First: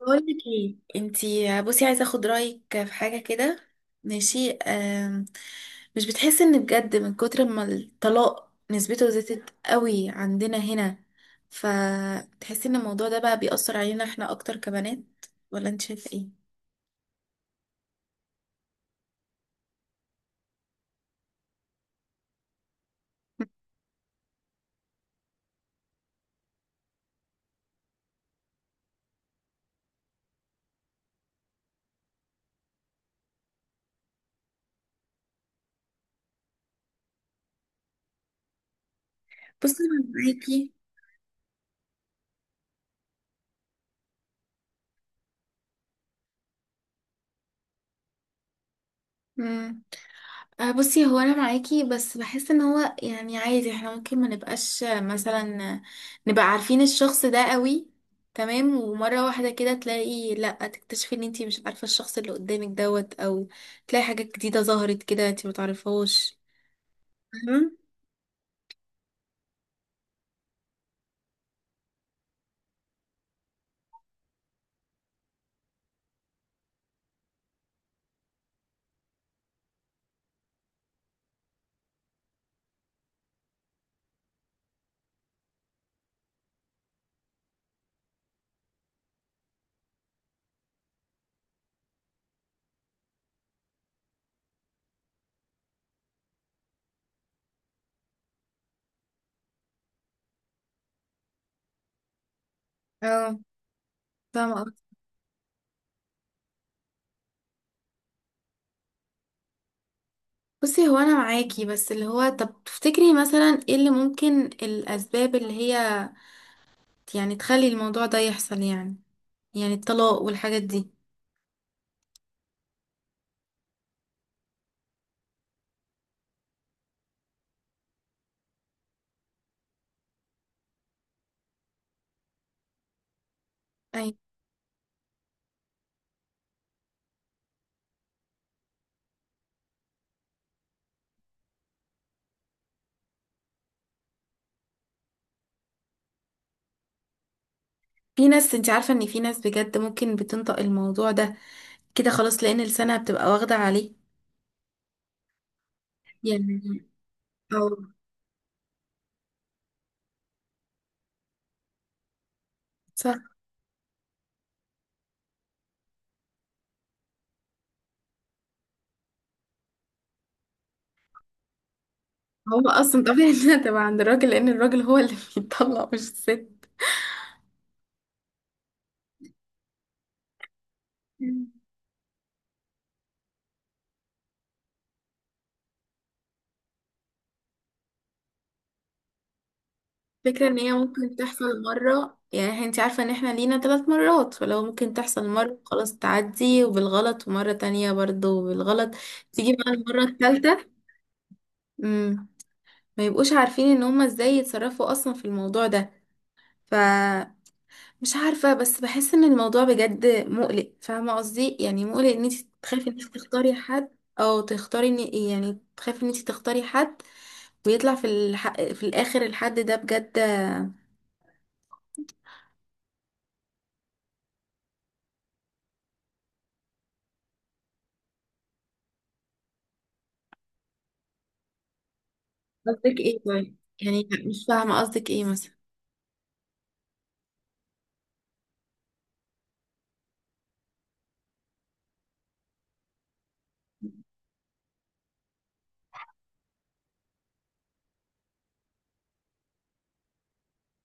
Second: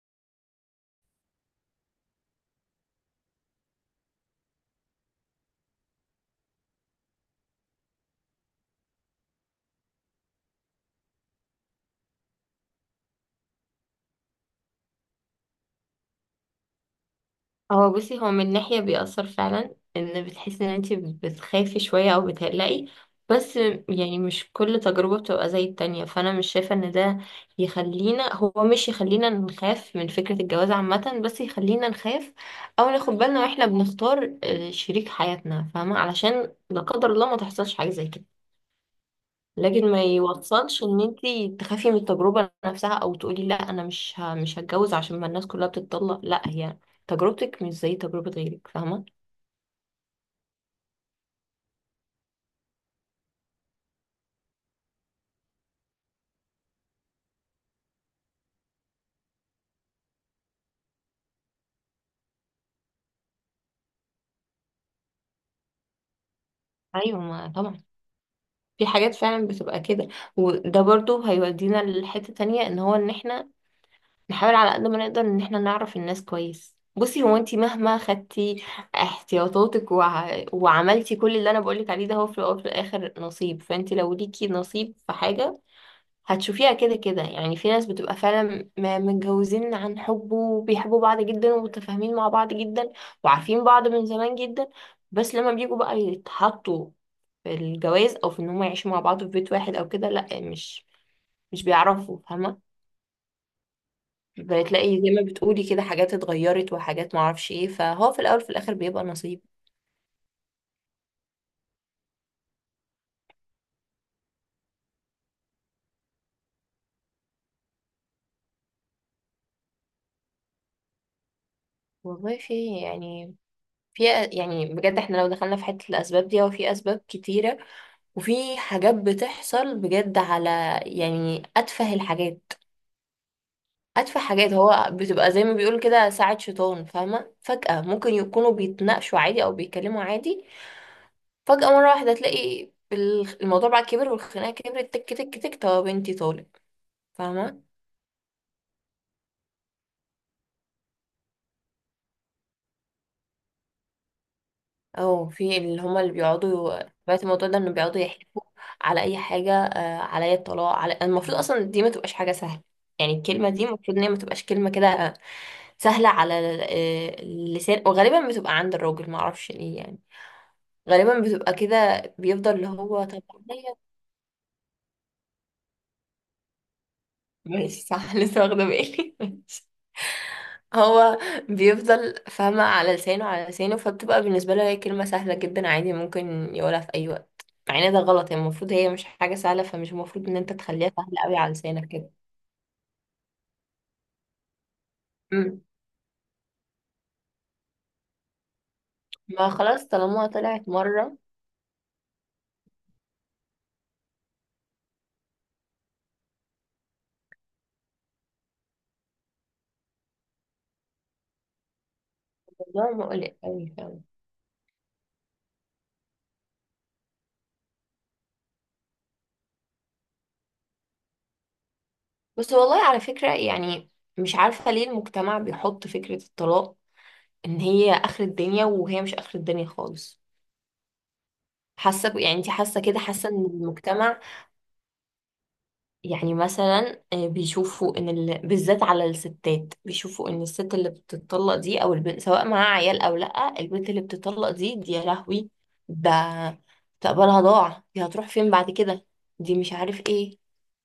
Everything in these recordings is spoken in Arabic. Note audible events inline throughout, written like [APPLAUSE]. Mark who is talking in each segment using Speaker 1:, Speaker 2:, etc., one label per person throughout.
Speaker 1: بقول لك ايه؟ انتي بصي، عايزه اخد رايك في حاجه كده. ماشي. مش بتحسي ان بجد من كتر ما الطلاق نسبته زادت قوي عندنا هنا؟ فتحسي ان الموضوع ده بقى بيأثر علينا احنا اكتر كبنات، ولا انت شايفه ايه؟
Speaker 2: هو بصي من ناحية بيأثر فعلا ان بتحسي ان انتي بتخافي شوية او بتقلقي، بس يعني مش كل تجربة بتبقى زي التانية، فانا مش شايفة ان ده يخلينا هو مش يخلينا نخاف من فكرة الجواز عامة، بس يخلينا نخاف او ناخد بالنا واحنا بنختار شريك حياتنا، فاهمة؟ علشان لا قدر الله ما تحصلش حاجة زي كده.
Speaker 1: بصي
Speaker 2: لكن ما
Speaker 1: انا
Speaker 2: يوصلش ان انتي تخافي من التجربة نفسها او تقولي لا انا مش هتجوز عشان ما الناس كلها بتتطلق. لا، هي تجربتك مش زي تجربة غيرك، فاهمة؟
Speaker 1: معاكي. بصي هو انا معاكي بس بحس ان هو، يعني عادي احنا ممكن ما نبقاش، مثلا، نبقى عارفين الشخص ده قوي. تمام، ومرة واحدة كده تلاقي، لا تكتشفي ان انتي مش عارفة الشخص اللي قدامك دوت، او تلاقي حاجات جديدة ظهرت كده انتي ما تعرفهاش.
Speaker 2: ايوه، ما
Speaker 1: فاهمة؟
Speaker 2: طبعا في حاجات فعلا بتبقى كده. وده برضو هيودينا لحتة تانية، ان هو ان احنا نحاول على قد ما نقدر ان احنا نعرف الناس كويس. بصي، هو انتي مهما خدتي احتياطاتك وعملتي كل اللي انا بقولك عليه ده، هو في الاول وفي الاخر نصيب. فانتي لو ليكي نصيب في حاجة هتشوفيها كده كده. يعني في ناس بتبقى فعلا متجوزين عن حب، وبيحبوا بعض جدا، ومتفاهمين مع بعض جدا، وعارفين بعض من زمان جدا، بس لما بيجوا بقى يتحطوا في الجواز او في ان هم يعيشوا مع بعض في بيت واحد او كده، لا مش بيعرفوا، فاهمة؟
Speaker 1: اه، فاهمة قصدي.
Speaker 2: بتلاقي زي ما بتقولي كده حاجات اتغيرت وحاجات معرفش ايه، فهو في الاول في الاخر بيبقى نصيب.
Speaker 1: بصي هو انا معاكي، بس اللي هو طب تفتكري مثلا ايه اللي ممكن، الاسباب اللي هي يعني تخلي الموضوع ده يحصل؟ يعني الطلاق والحاجات دي.
Speaker 2: والله في يعني، في بجد احنا لو دخلنا في حتة الاسباب دي، هو في اسباب كتيرة وفي حاجات بتحصل بجد على يعني أتفه الحاجات. أتفه حاجات هو بتبقى زي ما بيقول كده، ساعة شيطان، فاهمة؟ فجأة ممكن يكونوا بيتناقشوا عادي أو بيتكلموا عادي، فجأة مرة واحدة تلاقي الموضوع بقى كبر، والخناقة كبرت، تك تك تك، طب بنتي طالب، فاهمة؟
Speaker 1: في ناس، انت عارفة ان في ناس بجد ممكن بتنطق الموضوع ده كده خلاص، لان لسانها بتبقى واخدة عليه،
Speaker 2: او في اللي هما اللي بيقعدوا،
Speaker 1: يعني،
Speaker 2: سمعت الموضوع ده انه
Speaker 1: او
Speaker 2: بيقعدوا يحلفوا على اي حاجه، عليا الطلاق. على المفروض اصلا دي ما تبقاش حاجه سهله. يعني
Speaker 1: صح.
Speaker 2: الكلمه دي المفروض ان هي ما تبقاش كلمه كده سهله على اللسان. وغالبا بتبقى عند الراجل، ما اعرفش ليه يعني. غالبا بتبقى كده، بيفضل اللي
Speaker 1: هو
Speaker 2: هو
Speaker 1: اصلا
Speaker 2: طب
Speaker 1: طبيعي [LAUGHS] انها
Speaker 2: عليا.
Speaker 1: تبقى عند الراجل، لان الراجل هو اللي بيطلق مش الست.
Speaker 2: ماشي، صح، لسه واخده بالي [LAUGHS] هو
Speaker 1: مم.
Speaker 2: بيفضل، فاهمة، على لسانه، على لسانه، فبتبقى بالنسبة له هي كلمة سهلة جدا عادي، ممكن يقولها في أي وقت. مع ان ده غلط، هي المفروض هي مش حاجة سهلة، فمش المفروض ان
Speaker 1: فكرة
Speaker 2: انت
Speaker 1: ان هي
Speaker 2: تخليها
Speaker 1: ممكن
Speaker 2: سهلة قوي على
Speaker 1: تحصل
Speaker 2: لسانك
Speaker 1: مرة،
Speaker 2: كده.
Speaker 1: يعني انت عارفة ان احنا لينا ثلاث مرات، فلو ممكن تحصل مرة
Speaker 2: مم.
Speaker 1: خلاص، تعدي وبالغلط، ومرة تانية برضو بالغلط،
Speaker 2: ما
Speaker 1: تيجي بقى
Speaker 2: خلاص
Speaker 1: المرة
Speaker 2: طالما
Speaker 1: الثالثة.
Speaker 2: طلعت مرة.
Speaker 1: امم ما يبقوش عارفين ان هما ازاي يتصرفوا اصلا في الموضوع ده. ف مش عارفة، بس بحس ان الموضوع بجد مقلق، فاهمة قصدي؟ يعني مقلق ان انت تخافي ان
Speaker 2: الموضوع
Speaker 1: انت
Speaker 2: مقلق
Speaker 1: تختاري
Speaker 2: قوي،
Speaker 1: حد،
Speaker 2: فاهمة؟
Speaker 1: او تختاري ان، يعني تخافي ان انت تختاري حد، ويطلع في الاخر الحد ده بجد.
Speaker 2: بس والله على فكرة يعني مش عارفة ليه المجتمع بيحط فكرة الطلاق ان هي آخر الدنيا، وهي مش آخر الدنيا خالص. حاسة يعني انت حاسة كده،
Speaker 1: قصدك ايه
Speaker 2: حاسة ان
Speaker 1: طيب؟ يعني
Speaker 2: المجتمع،
Speaker 1: مش فاهمة قصدك ايه مثلا.
Speaker 2: يعني مثلا بيشوفوا ان بالذات على الستات، بيشوفوا ان الست اللي بتطلق دي او البنت، سواء معاها عيال او لا، البنت اللي بتطلق دي يا لهوي، ده مستقبلها ضاع، دي هتروح فين بعد كده، دي مش عارف ايه،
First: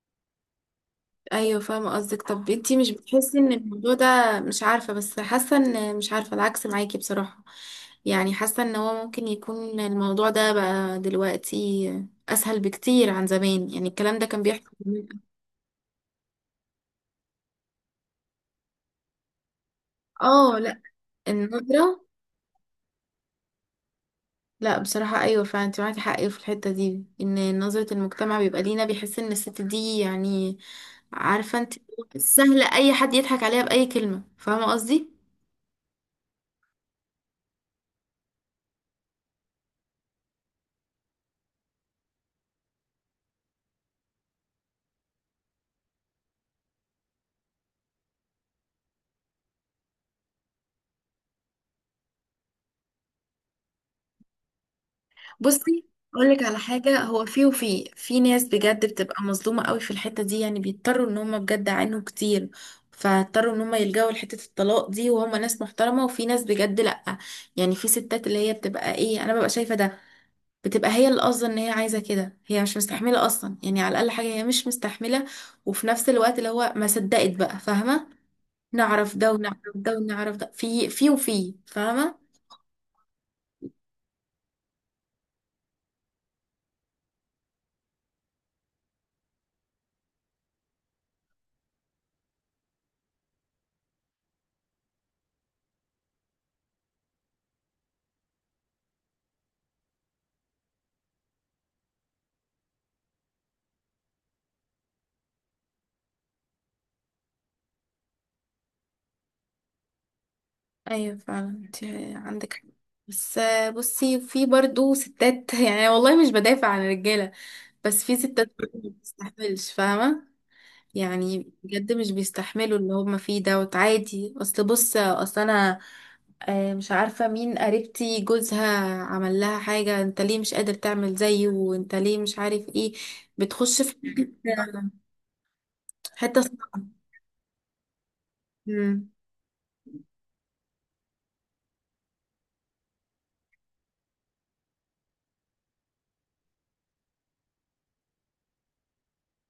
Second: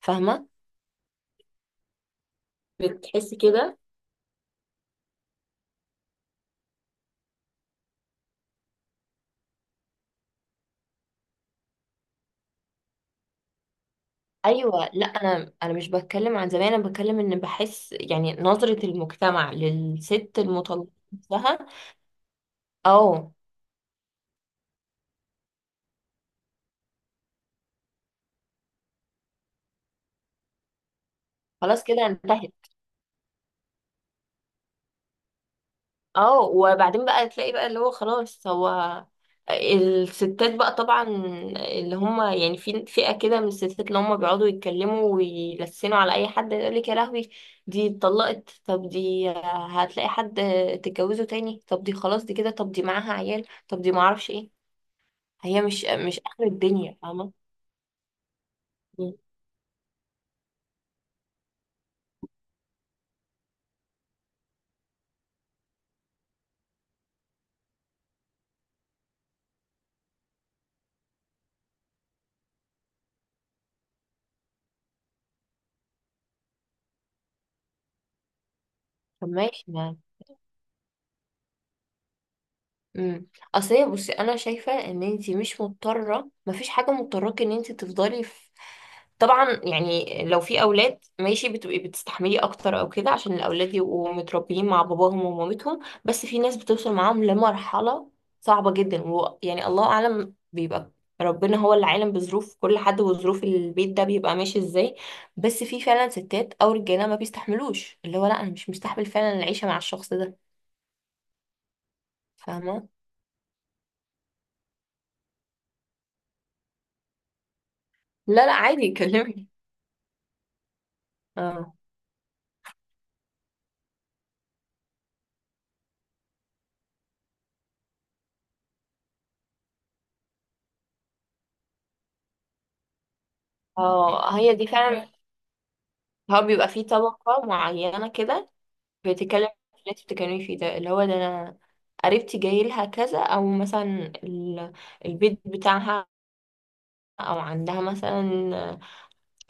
Speaker 2: فاهمة؟
Speaker 1: ايوه، فاهمة قصدك. طب انت مش
Speaker 2: بتحس
Speaker 1: بتحسي ان
Speaker 2: كده؟
Speaker 1: الموضوع ده، مش عارفة، بس حاسة ان، مش عارفة، العكس معاكي بصراحة. يعني حاسة ان هو ممكن يكون الموضوع ده بقى دلوقتي اسهل بكتير عن زمان، يعني الكلام ده كان بيحصل.
Speaker 2: ايوه، لا انا مش بتكلم عن زمان، انا بتكلم ان بحس يعني نظرة المجتمع للست
Speaker 1: اه، لا.
Speaker 2: المطلقة نفسها.
Speaker 1: النظرة.
Speaker 2: اه،
Speaker 1: لا بصراحة، أيوة فعلا انت معاكي حق في الحتة دي، ان نظرة المجتمع بيبقى لينا، بيحس ان الست دي يعني، عارفة انت،
Speaker 2: خلاص كده انتهت.
Speaker 1: سهلة، أي حد يضحك عليها بأي كلمة، فاهمة قصدي؟
Speaker 2: اه، وبعدين بقى تلاقي بقى اللي هو خلاص. هو الستات بقى طبعا، اللي هم يعني في فئة كده من الستات اللي هم بيقعدوا يتكلموا ويلسنوا على أي حد، يقول لك يا لهوي، دي اتطلقت، طب دي هتلاقي حد تتجوزه تاني؟ طب دي خلاص دي كده، طب دي معاها عيال، طب دي معرفش ايه. هي مش
Speaker 1: بصي،
Speaker 2: مش
Speaker 1: أقولك
Speaker 2: آخر
Speaker 1: على
Speaker 2: الدنيا،
Speaker 1: حاجة. هو
Speaker 2: فاهمة؟
Speaker 1: في ناس بجد
Speaker 2: مم.
Speaker 1: بتبقى مظلومة قوي في الحتة دي، يعني بيضطروا ان هم بجد عانوا كتير، فاضطروا ان هم يلجأوا لحتة الطلاق دي، وهم ناس محترمة. وفي ناس بجد لأ، يعني في ستات اللي هي بتبقى ايه، انا ببقى شايفة ده، بتبقى هي اللي قاصده ان هي عايزه كده، هي مش مستحمله اصلا، يعني على الاقل حاجه هي مش مستحمله، وفي نفس الوقت اللي هو ما صدقت بقى، فاهمه، نعرف
Speaker 2: طب
Speaker 1: ده ونعرف
Speaker 2: ماشي.
Speaker 1: ده ونعرف ده، في فاهمه.
Speaker 2: امم اصل هي، بصي انا شايفه ان انت مش مضطره، مفيش حاجه مضطراك ان انت تفضلي في. طبعا يعني لو في اولاد، ماشي، بتبقي بتستحملي اكتر او كده عشان الاولاد يبقوا متربيين مع باباهم ومامتهم، بس في ناس بتوصل معاهم لمرحله صعبه جدا، ويعني الله اعلم، بيبقى ربنا هو اللي عالم بظروف كل حد وظروف البيت ده بيبقى ماشي ازاي. بس في فعلا ستات او رجاله ما بيستحملوش، اللي هو لا انا مش مستحمل فعلا العيشه مع الشخص ده،
Speaker 1: ايوه فعلا، انت عندك حق.
Speaker 2: فاهمه؟
Speaker 1: بس بصي في برضو ستات [LAUGHS] يعني والله مش بدافع عن الرجاله، بس في
Speaker 2: لا
Speaker 1: ستات
Speaker 2: لا،
Speaker 1: برضو ما
Speaker 2: عادي، كلمني.
Speaker 1: بتستحملش، فاهمه. يعني
Speaker 2: اه،
Speaker 1: بجد مش بيستحملوا اللي هم فيه دوت عادي. اصل انا مش عارفة مين، قريبتي جوزها عمل لها حاجة، انت ليه مش قادر تعمل زيه، وانت ليه مش عارف ايه. بتخش في
Speaker 2: اه، هي
Speaker 1: [CLEARS THROAT]
Speaker 2: دي
Speaker 1: حتة،
Speaker 2: فعلا.
Speaker 1: حتة
Speaker 2: هو بيبقى
Speaker 1: صعبة.
Speaker 2: فيه طبقة معينة كده
Speaker 1: مم.
Speaker 2: بتتكلم في اللي انت بتتكلمي فيه ده، اللي هو ده انا قريبتي جاي لها كذا، او مثلا ال- البيت بتاعها، او عندها مثلا،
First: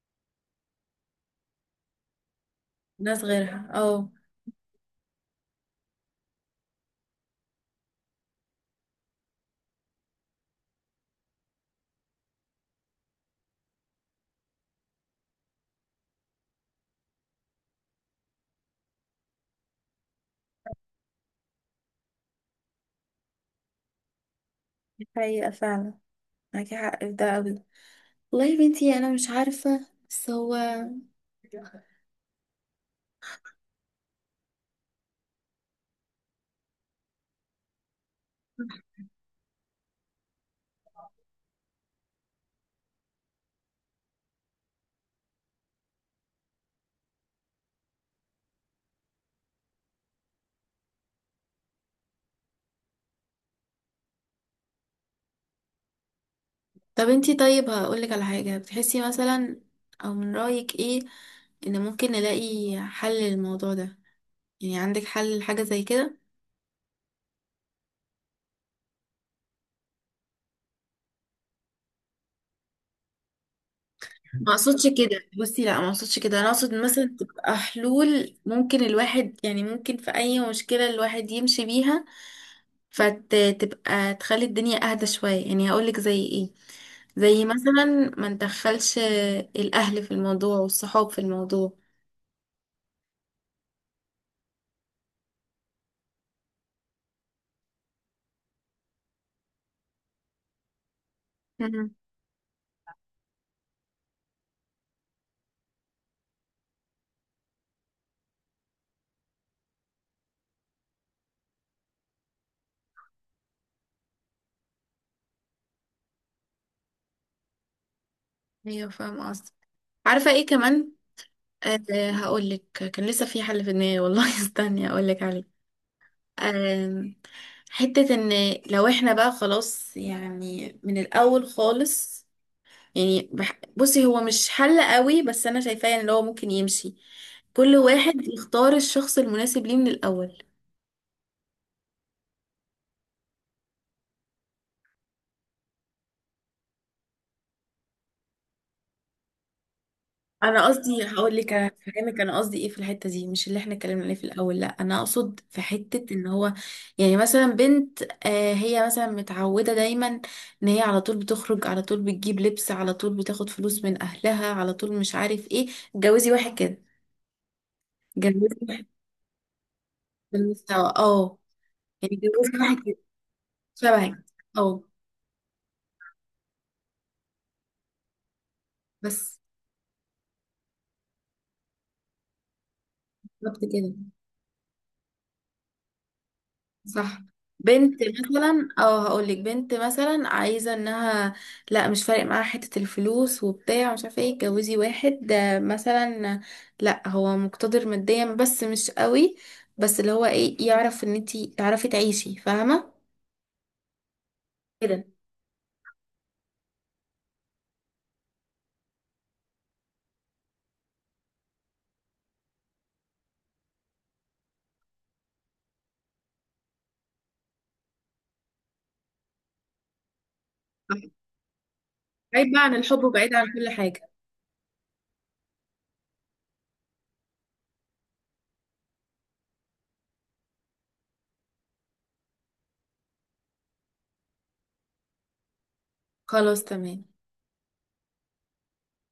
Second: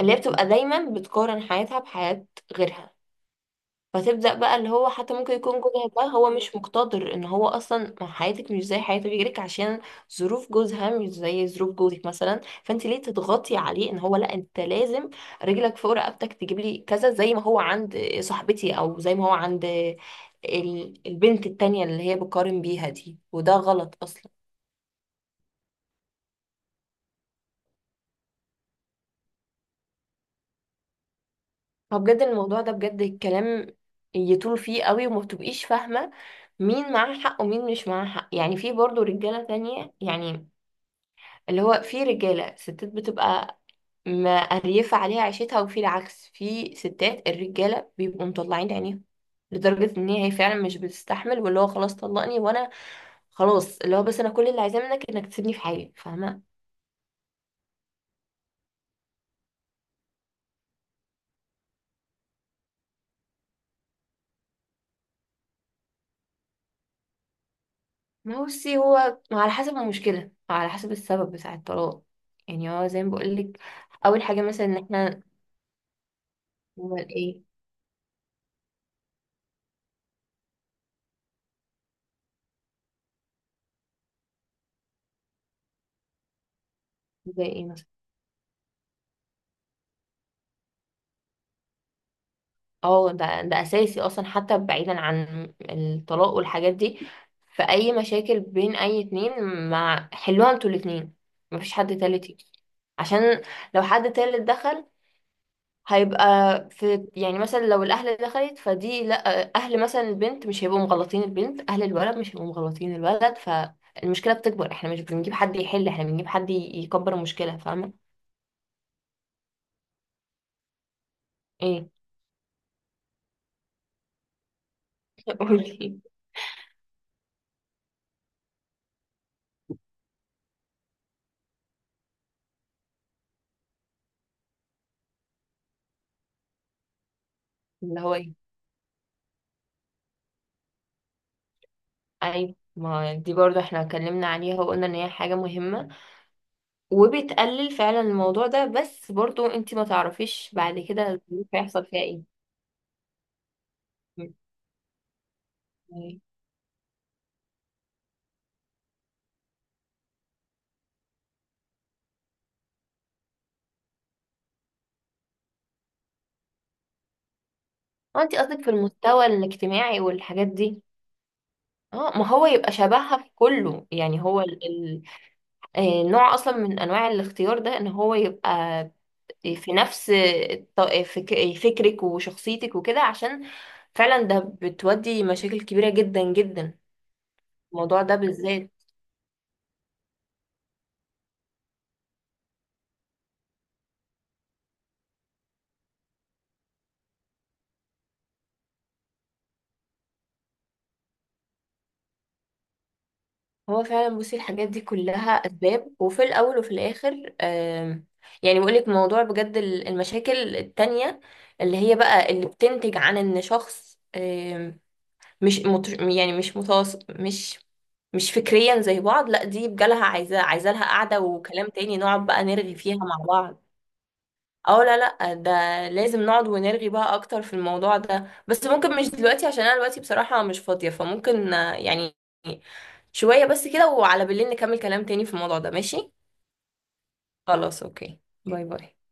Speaker 2: اللي هي بتبقى دايما بتقارن حياتها بحياة غيرها.
Speaker 1: ناس غيرها، اه.
Speaker 2: فتبدأ بقى اللي هو حتى ممكن يكون جوزها ده هو مش مقتدر ان هو اصلا، ما حياتك مش زي حياة غيرك، عشان ظروف جوزها مش زي ظروف جوزك مثلا، فانت ليه تضغطي عليه ان هو لا انت لازم رجلك فوق رقبتك تجيب لي كذا زي ما هو عند صاحبتي، او زي ما هو عند البنت التانية اللي هي بقارن بيها دي، وده غلط اصلا.
Speaker 1: دي حقيقة فعلا. معاكي حق في ده قوي. والله يا بنتي انا مش عارفة، بس هو.
Speaker 2: فبجد الموضوع ده، بجد الكلام يطول فيه قوي، وما بتبقيش فاهمة مين معاه حق ومين مش معاه حق. يعني في برضه رجالة تانية يعني، اللي هو في رجالة ستات بتبقى مقريفة عليها عيشتها، وفي العكس، في ستات الرجالة بيبقوا مطلعين عينيهم لدرجة ان هي فعلا مش بتستحمل، واللي هو خلاص طلقني وانا خلاص، اللي هو بس انا كل اللي عايزاه منك انك تسيبني في حالي، فاهمة؟
Speaker 1: طب انتي، طيب، هقولك على حاجة. بتحسي مثلا، او من رأيك ايه، ان ممكن نلاقي حل للموضوع ده؟ يعني عندك حل لحاجة زي كده؟
Speaker 2: ما هو بصي هو على حسب المشكلة، على حسب السبب بتاع الطلاق. يعني هو زي ما بقولك، اول حاجة
Speaker 1: ما
Speaker 2: مثلا ان
Speaker 1: اقصدش كده.
Speaker 2: احنا
Speaker 1: بصي لا، ما اقصدش كده، انا اقصد
Speaker 2: نعمل
Speaker 1: مثلا
Speaker 2: ايه.
Speaker 1: تبقى حلول، ممكن الواحد يعني، ممكن في اي مشكلة الواحد يمشي بيها، فتبقى تخلي الدنيا اهدى شوية. يعني هقولك زي ايه،
Speaker 2: زي
Speaker 1: زي
Speaker 2: ايه
Speaker 1: مثلا،
Speaker 2: مثلا؟
Speaker 1: ما ندخلش الاهل في الموضوع والصحاب في الموضوع.
Speaker 2: اه، ده اساسي اصلا. حتى بعيدا عن الطلاق والحاجات دي، في اي مشاكل بين اي اتنين، ما حلوها انتوا الاتنين، مفيش
Speaker 1: مم.
Speaker 2: حد تالت يجي. عشان لو حد تالت دخل، هيبقى في، يعني مثلا لو الاهل دخلت، فدي لا، اهل مثلا البنت مش هيبقوا مغلطين البنت، اهل الولد مش هيبقوا مغلطين الولد، فالمشكلة بتكبر. احنا مش بنجيب حد يحل، احنا بنجيب حد يكبر المشكلة، فاهمة؟
Speaker 1: ايوه فاهمة قصدي. عارفة ايه كمان؟
Speaker 2: ايه.
Speaker 1: أه هقولك. كان لسه في حل في دماغي، والله [LAUGHS] استني هقولك
Speaker 2: [LAUGHS]
Speaker 1: عليه.
Speaker 2: قولي.
Speaker 1: آم، حتة ان لو احنا بقى خلاص، يعني من الاول خالص، يعني بصي هو مش حل قوي بس انا شايفاه ان هو ممكن يمشي، كل
Speaker 2: اللي
Speaker 1: واحد
Speaker 2: هو إيه؟
Speaker 1: يختار الشخص المناسب ليه من الاول.
Speaker 2: ايوه، ما دي برضو احنا اتكلمنا عليها وقلنا ان هي حاجة مهمة وبتقلل فعلا الموضوع ده، بس برضو انت ما تعرفيش
Speaker 1: انا
Speaker 2: بعد كده
Speaker 1: قصدي هقول
Speaker 2: الظروف
Speaker 1: لك، انا
Speaker 2: هيحصل فيها
Speaker 1: فاهمك،
Speaker 2: ايه.
Speaker 1: انا قصدي ايه في الحته دي، مش اللي احنا اتكلمنا عليه في
Speaker 2: م.
Speaker 1: الاول، لا انا اقصد في حته ان هو، يعني مثلا بنت، آه، هي مثلا متعوده دايما ان هي على طول بتخرج، على طول بتجيب لبس، على طول بتاخد فلوس من اهلها، على طول مش عارف ايه. اتجوزي واحد كده.
Speaker 2: اه، انت
Speaker 1: اتجوزي
Speaker 2: قصدك في
Speaker 1: واحد
Speaker 2: المستوى الاجتماعي والحاجات دي.
Speaker 1: بالمستوى، اه. يعني
Speaker 2: اه، ما هو
Speaker 1: اتجوزي
Speaker 2: يبقى
Speaker 1: واحد كده
Speaker 2: شبهها في كله، يعني
Speaker 1: شبهك.
Speaker 2: هو ال...
Speaker 1: اه
Speaker 2: ال... آه، نوع اصلا من انواع الاختيار ده، ان هو يبقى
Speaker 1: بس،
Speaker 2: في نفس فكرك وشخصيتك وكده. عشان
Speaker 1: بالظبط كده.
Speaker 2: فعلا ده بتودي مشاكل كبيرة جدا جدا،
Speaker 1: صح. بنت
Speaker 2: الموضوع ده
Speaker 1: مثلا،
Speaker 2: بالذات.
Speaker 1: او هقولك، بنت مثلا عايزه انها، لا مش فارق معاها حته الفلوس وبتاع مش عارفه ايه، اتجوزي واحد، مثلا لا هو مقتدر ماديا بس مش قوي، بس اللي هو ايه، يعرف ان انتي تعرفي تعيشي، فاهمه،
Speaker 2: هو فعلا بصي الحاجات دي
Speaker 1: كده.
Speaker 2: كلها اسباب، وفي الاول وفي الاخر يعني بقول لك، موضوع بجد المشاكل التانية اللي هي بقى اللي بتنتج عن ان شخص مش مت... يعني مش متواصل، مش فكريا زي بعض، لا دي بجالها عايزة، لها قعدة وكلام تاني، نقعد بقى
Speaker 1: بعيد بقى عن
Speaker 2: نرغي فيها
Speaker 1: الحب،
Speaker 2: مع
Speaker 1: وبعيد عن
Speaker 2: بعض.
Speaker 1: كل حاجه.
Speaker 2: اه، لا لا، ده لازم نقعد ونرغي بقى اكتر في الموضوع ده، بس ممكن مش دلوقتي عشان انا دلوقتي بصراحة مش فاضية، فممكن يعني شوية بس كده، وعلى بالليل نكمل كلام تاني في الموضوع ده، ماشي؟
Speaker 1: خلاص تمام.
Speaker 2: خلاص، اوكي، باي باي.